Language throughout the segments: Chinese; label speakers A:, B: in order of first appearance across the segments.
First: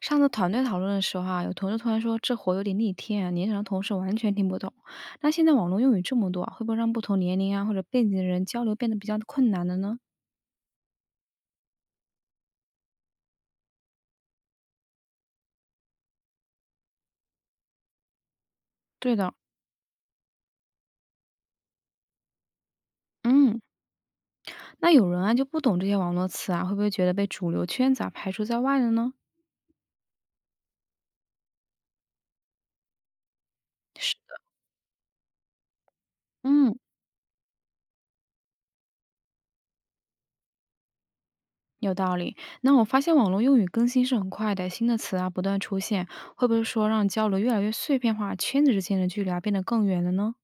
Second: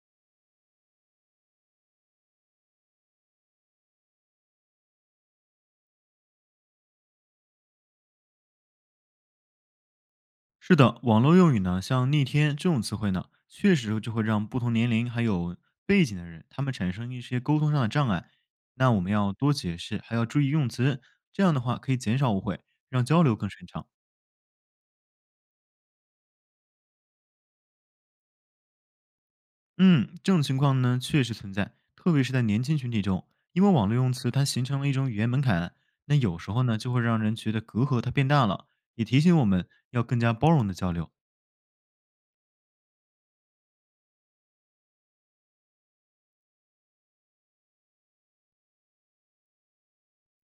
A: 上次团队讨论的时候啊，有同事突然说这活有点逆天啊，年长的同事完全听不懂。那现在网络用语这么多啊会不会让不同年龄啊或者背景的人交流变得比较困难了呢？
B: 是的，网络用语呢，像“逆天”这种词汇呢，确实就会让不同年龄还有背景的人，他们产生一些沟通上的障碍。那我们
A: 对的。
B: 要多解释，还要注意用词，这样的话可以减少误会，让交流更
A: 嗯，
B: 顺畅。
A: 那有人啊就不懂这些网络词啊，会不会觉得被主流圈子啊排除在外了呢？
B: 嗯，这种情况呢确实存在，特别是在年轻群体中，因为网络用
A: 是。
B: 词它形成了一种语言门槛，那有时候
A: 嗯，
B: 呢就会让人觉得隔阂它变大了，也提醒我们要更加包容的交流。
A: 有道理。那我发现网络用语更新是很快的，新的词啊不断出现，会不会说让交流越来越碎片化，圈子之间的距离啊变得更远了呢？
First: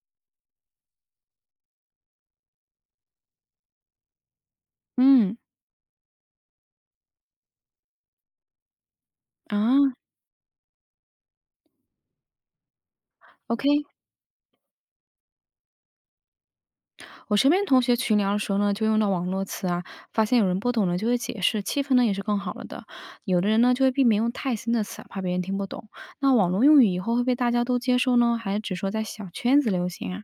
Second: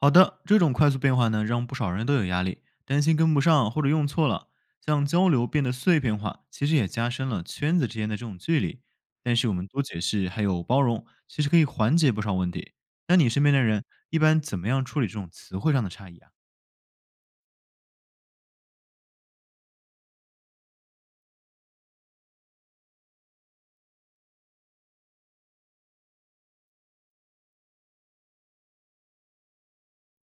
B: 好的，这种快速变化呢，让不少人都有压力，担心跟不上或者用错了。像交
A: 嗯
B: 流变得碎片化，其实也加深了圈子之间的这种距离。但是我
A: 啊
B: 们多解释还有包容，其实可以缓解不少问题。那你身边的
A: ，OK。
B: 人一般怎么样处理这种词汇上的差异啊？
A: 我身边同学群聊的时候呢，就用到网络词啊，发现有人不懂了就会解释，气氛呢也是更好了的。有的人呢就会避免用太新的词啊，怕别人听不懂。那网络用语以后会被大家都接受呢，还是只说在小圈子流行啊？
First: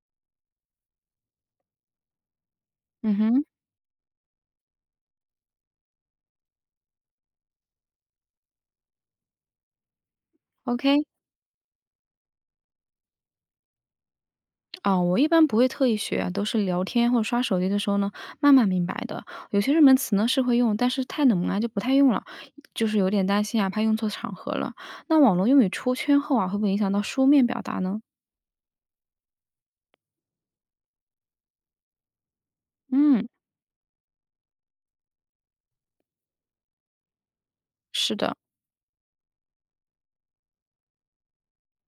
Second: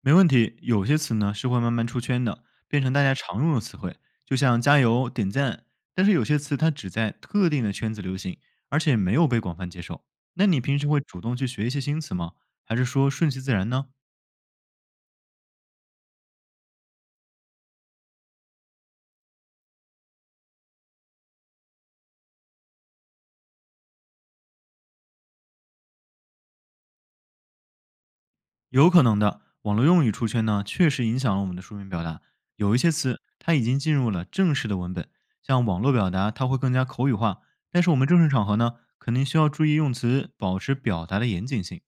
B: 没问题，有些词呢是会慢慢出圈的，变成大家
A: 嗯
B: 常
A: 哼。
B: 用的词汇，就像加油、点赞。但是有些词它只在特定的圈子流行，而且没有被广泛接受。那你平时
A: OK
B: 会主动去学一些新词吗？还是说顺其自然呢？
A: 啊，我一般不会特意学啊，都是聊天或者刷手机的时候呢，慢慢明白的。有些热门词呢是会用，但是太冷门啊就不太用了，就是有点担心啊，怕用错场合了。那网络用语出圈后啊，会不会影响到书面表达呢？
B: 有可能的，网络用语出圈呢，确实影响了我们的书面表达。有一些词
A: 嗯。
B: 它已经进入了正式的文本，像网络表达，它会更加口语化。但是我们
A: 是
B: 正式
A: 的，
B: 场合呢，肯定需要注意用词，保持表达的严谨性。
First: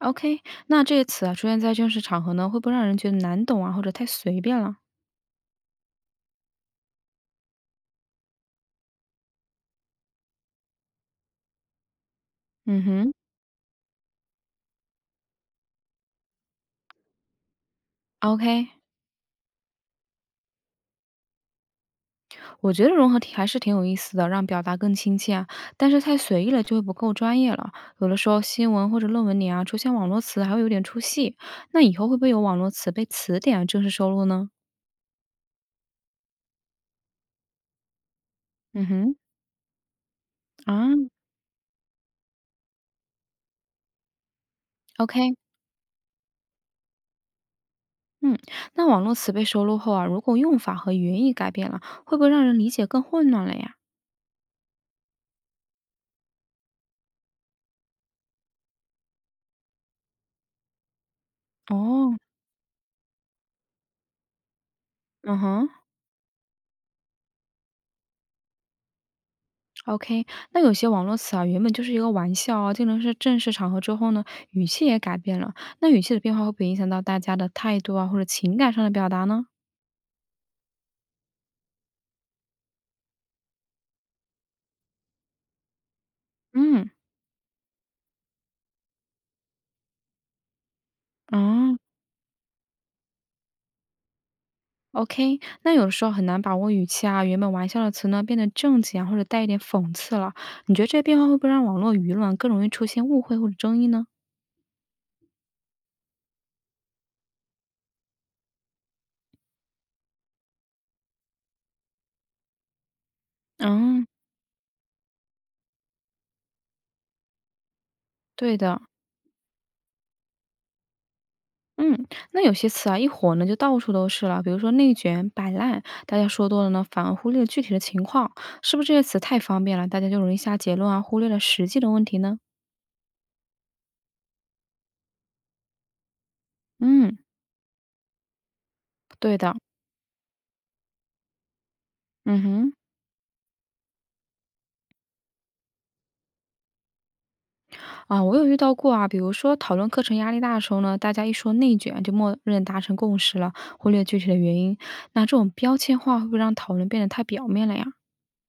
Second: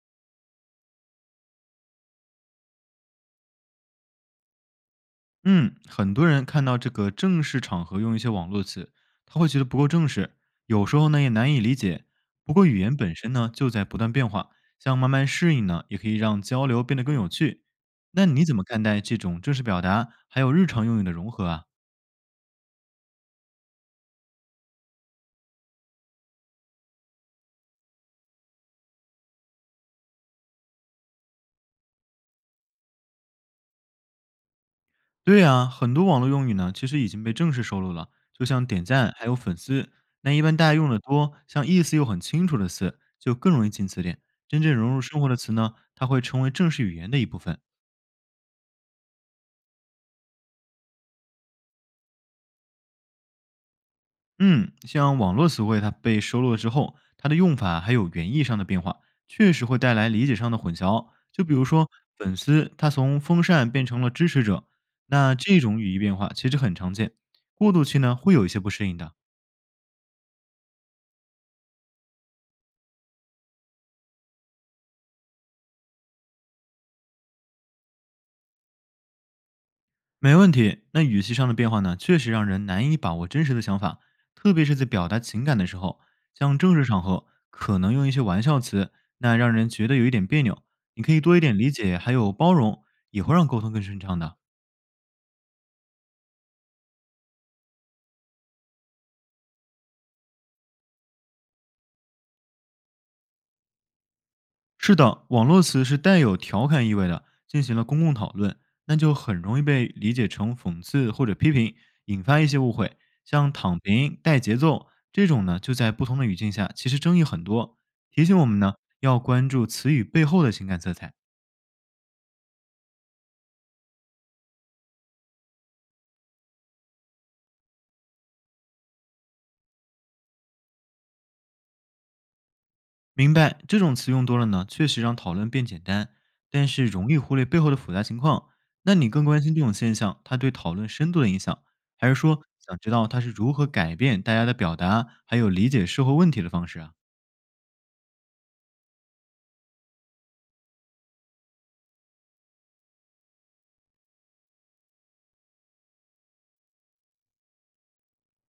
A: OK，那这些词啊，出现在正式场合呢，会不会让人觉得难懂啊，或者太随便了？
B: 嗯，很多人看到这个正式场合用一些网络词，他会觉得不够正式，有时候呢也难以理解。不过语
A: 嗯
B: 言
A: 哼，
B: 本身呢就在不断变化，像慢慢适应呢，也可以让交流变得更有趣。那你怎么
A: OK，
B: 看待这种正式表达还有日常用语的融合啊？
A: 我觉得融合体还是挺有意思的，让表达更亲切啊。但是太随意了就会不够专业了。有的时候新闻或者论文里啊出现网络词，还会有点出戏。那以后会不会有网络词被词典啊正式收录呢？
B: 对啊，很多网络用语呢其实已经被正式收录了，就像点
A: 嗯
B: 赞
A: 哼，
B: 还有粉丝，那一般大家用
A: 啊
B: 的多，像意思又很清楚的词就更容易进词典。真正融入生活
A: ，OK。
B: 的词呢，它会成为正式语言的一部分。
A: 嗯，那网络词被收录后啊，如果用法和原意改变了，会不会让人理解更混乱了呀？
B: 嗯，像网络词汇，它被收录了之后，它的用法还有原意上的变化，确实会带来理解上的混淆。就比如说，
A: 哦。
B: 粉丝他从风扇变成了支持者，那
A: 嗯
B: 这
A: 哼。
B: 种语义变化其实很常见，过渡期呢会有一些不适应的。
A: OK，那有些网络词啊，原本就是一个玩笑啊，进入是正式场合之后呢，语气也改变了。那语气的变化会不会影响到大家的态度啊，或者情感上的表达呢？
B: 没问题，那语气上的变化呢，确实让人难以把握真实的想法，特别是在表达情感的时候，像正式
A: 嗯，
B: 场合可能用一些玩笑词，那让人觉得有一点别扭。你可以多一点理
A: 哦
B: 解，还有包容，也会让沟通更顺畅的。
A: ，OK，那有的时候很难把握语气啊，原本玩笑的词呢变得正经啊，或者带一点讽刺了。你觉得这些变化会不会让网络舆论更容易出现误会或者争议呢？
B: 是的，网络词是带有调侃意味的，进行了公共讨论，那就很容易被理解成讽刺或者批评，引发一些误会。像“躺
A: 嗯，
B: 平”“带节奏”这种呢，就在不同的语境下，其实争议很多。提醒我
A: 对
B: 们呢，
A: 的。
B: 要关注词语背后的情感色彩。
A: 嗯，那有些词啊，一火呢就到处都是了，比如说内卷、摆烂，大家说多了呢，反而忽略了具体的情况，是不是这些词太方便了，大家就容易下结论啊，忽略了实际的问题呢？
B: 明白，这种词用多了呢，确实让讨论变简单，但是容
A: 嗯，
B: 易忽略背后的复杂情况。那你更
A: 对
B: 关
A: 的。
B: 心这种现象它对讨论深度的影响，还是
A: 嗯
B: 说
A: 哼，
B: 想知道它是如何改变大家的表达，还有理解社会问题的方式啊？
A: 啊，我有遇到过啊，比如说讨论课程压力大的时候呢，大家一说内卷就默认达成共识了，忽略具体的原因，那这种标签化会不会让讨论变得太表面了呀？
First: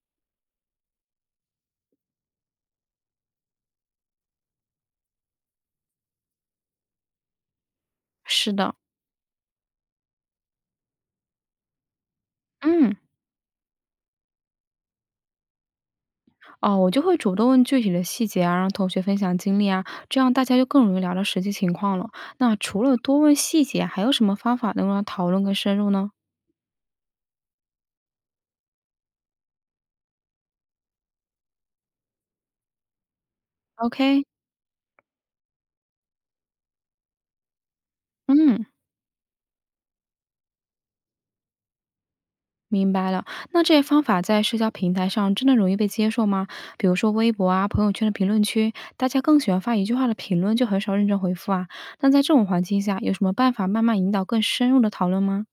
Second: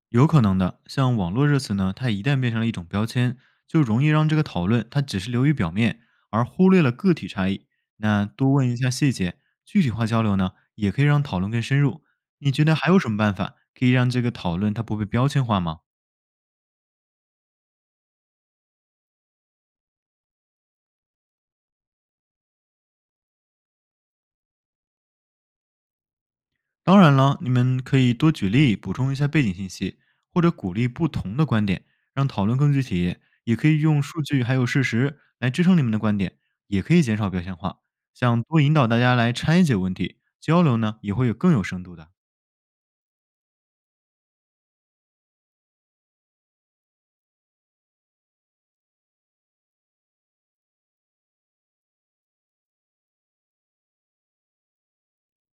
B: 有可能的，像网络热词呢，它一旦变成了一种标签，就容易让这个讨论它只是流于表面，而忽略了个体差异。那多
A: 是
B: 问
A: 的。
B: 一下细节，具体化交流呢，也可以让讨论更深入。你觉得还
A: 嗯，
B: 有什么办法可以让这个讨论它不被标签化吗？
A: 哦，我就会主动问具体的细节啊，让同学分享经历啊，这样大家就更容易聊到实际情况了。那除了多问细节，还有什么方法能让讨论更深入呢
B: 当然了，你们可以多举例，补充一下背景信息，或者鼓励不同的观点，让讨论更具体。也可以用数
A: ？OK。
B: 据还有事实来支撑你们的观点，也可以减少标签化。想多
A: 嗯，
B: 引导大家来拆解问题，交流呢也会有更有深度的。
A: 明白了。那这些方法在社交平台上真的容易被接受吗？比如说微博啊、朋友圈的评论区，大家更喜欢发一句话的评论，就很少认真回复啊。那在这种环境下，有什么办法慢慢引导更深入的讨论吗？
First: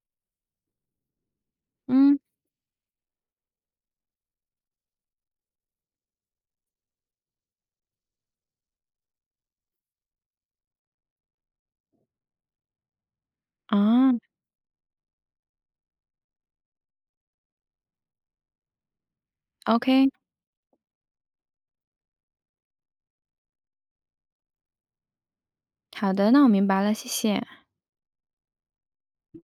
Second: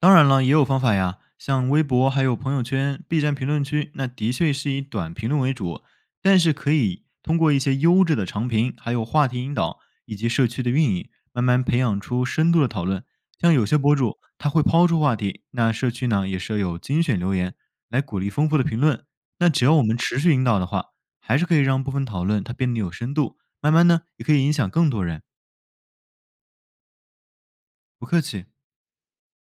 B: 当然了，也有方法呀，像微博、
A: 嗯
B: 还有朋友圈、B 站评论区，那的确是以短评论为主，但是可以通过一些优质的长评，还有话题引导以及社区的运营，慢慢培养出深度的讨论。像有些博
A: 啊
B: 主他会抛出话题，那社区呢也设有精选留言来鼓励丰富的评论。那只要我们
A: ，OK，
B: 持续引导的话，还是可以让部分讨论它变得有深度，慢慢呢也可以影响更多人。
A: 好的，那我明白了，谢谢。
B: 不客气。